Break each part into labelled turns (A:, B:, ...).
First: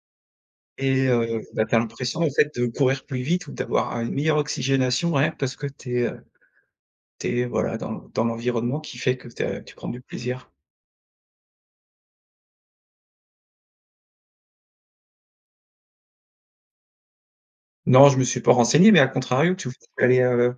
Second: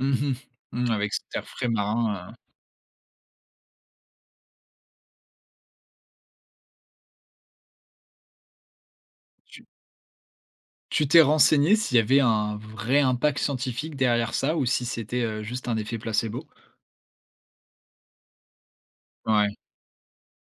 A: Mmh mh. Mmh
B: Et
A: avec cet
B: heu,
A: air
B: ben,
A: frais
B: tu as l'impression,
A: marin,
B: en
A: heu
B: fait, de courir plus vite ou d'avoir une meilleure oxygénation, ouais, parce que tu es, heu, tu es, voilà, dans l dans l'environnement qui fait que tu as
A: Tu
B: tu prends du plaisir.
A: tu t'es renseigné, s'il y avait un vrai impact scientifique derrière ça, ou si c'était, heu, juste un effet placebo?
B: Non, je me suis pas renseigné mais à
A: Ouais.
B: contrario, tu [unintelligible] aller, heu,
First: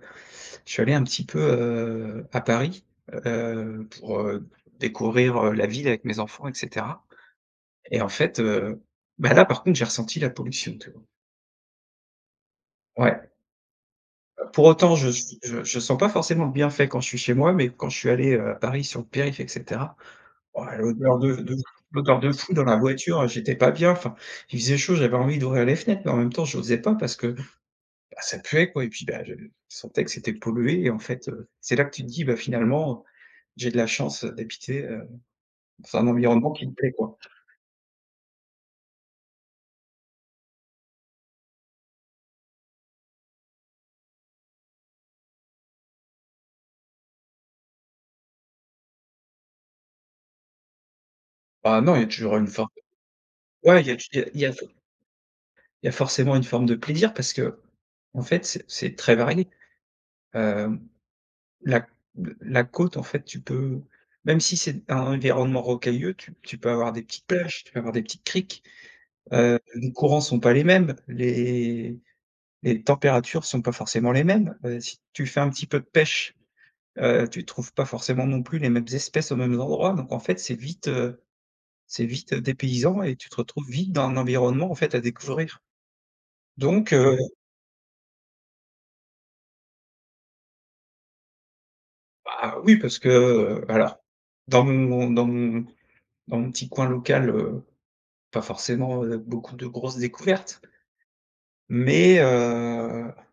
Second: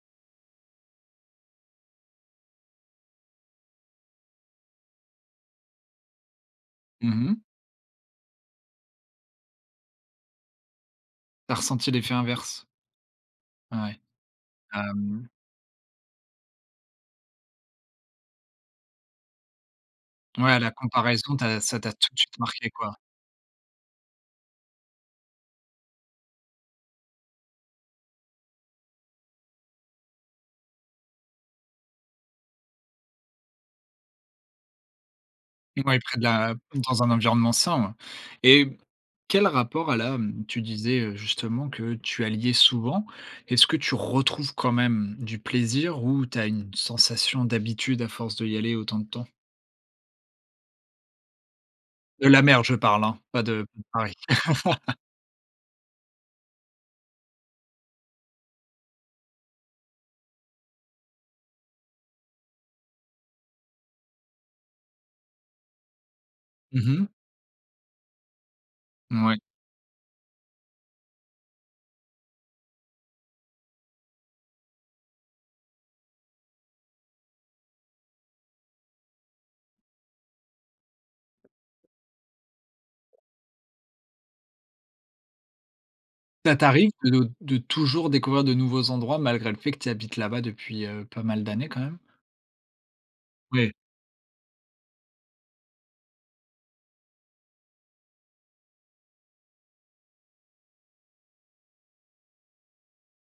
B: je suis allé un petit peu, heu, à Paris, heu, pour, heu, découvrir, heu, la ville avec mes enfants et cetera,
A: Mmh mh.
B: et en fait, heu, ben, là par contre j'ai ressenti la pollution, tu vois?
A: Tu as ressenti l'effet inverse.
B: Ouais.
A: Ouais,
B: Bah, pour autant je
A: hem.
B: s je je sens pas forcément le bienfait quand je suis chez moi, mais quand je suis allé, heu, à Paris sur le périph et cetera,
A: Ouais, à
B: oh,
A: la
B: l'odeur de
A: comparaison,
B: f de
A: t'a
B: f
A: ça t'a tout de
B: l'odeur de
A: suite
B: fou dans
A: marqué,
B: la
A: quoi.
B: voiture, j'étais pas bien, enfin, il faisait chaud, j'avais envie d'ouvrir les fenêtres mais en même temps j'osais pas parce que, bah, ça puait quoi et puis, bah, je sentais que c'était pollué et en fait, heu, c'est là que tu te dis, bah, finalement, j'ai de la chance d'habiter, heu,
A: Ouais,
B: dans un
A: près de
B: environnement
A: la
B: qui me plaît,
A: dans un
B: quoi.
A: environnement sain, ouais, et quel rapport elle a, mmh, tu disais, heu, justement, que tu alliais souvent, est-ce que tu retrouves quand même du plaisir ou tu as une sensation d'habitude à force d'y aller autant de temps?
B: Bah, non, il y a
A: De
B: toujours
A: la
B: une
A: mer,
B: forme
A: je parle, hein, pas de
B: b ouais, il y a tu
A: Paris.
B: il y a il y a for il y a forcément une forme de plaisir parce qu'en fait, c'est c'est très varié. Hem, la l la côte, en fait, tu peux même si c'est un environnement rocailleux, tu p tu peux
A: Mmh
B: avoir des
A: mh.
B: petites plages, tu peux avoir des petites criques.
A: Mouais.
B: Heu, les courants sont pas les mêmes, les les températures sont pas forcément les mêmes, heu, si tu fais un petit peu de pêche, heu, tu trouves pas forcément non plus les mêmes espèces aux mêmes endroits donc en fait, c'est vite, heu, c'est vite dépaysant et tu te retrouves vite dans un environnement, en fait, à découvrir,
A: Ça t'arrive
B: donc heu.
A: de de toujours découvrir de nouveaux endroits, malgré le fait que tu habites là-bas, depuis, heu, pas mal d'années, quand même?
B: Bah, oui parce que, heu,
A: Ouais.
B: bah, alors, dans mon dans mon dans mon petit coin local, heu, pas forcément, heu, beaucoup de grosses découvertes mais heu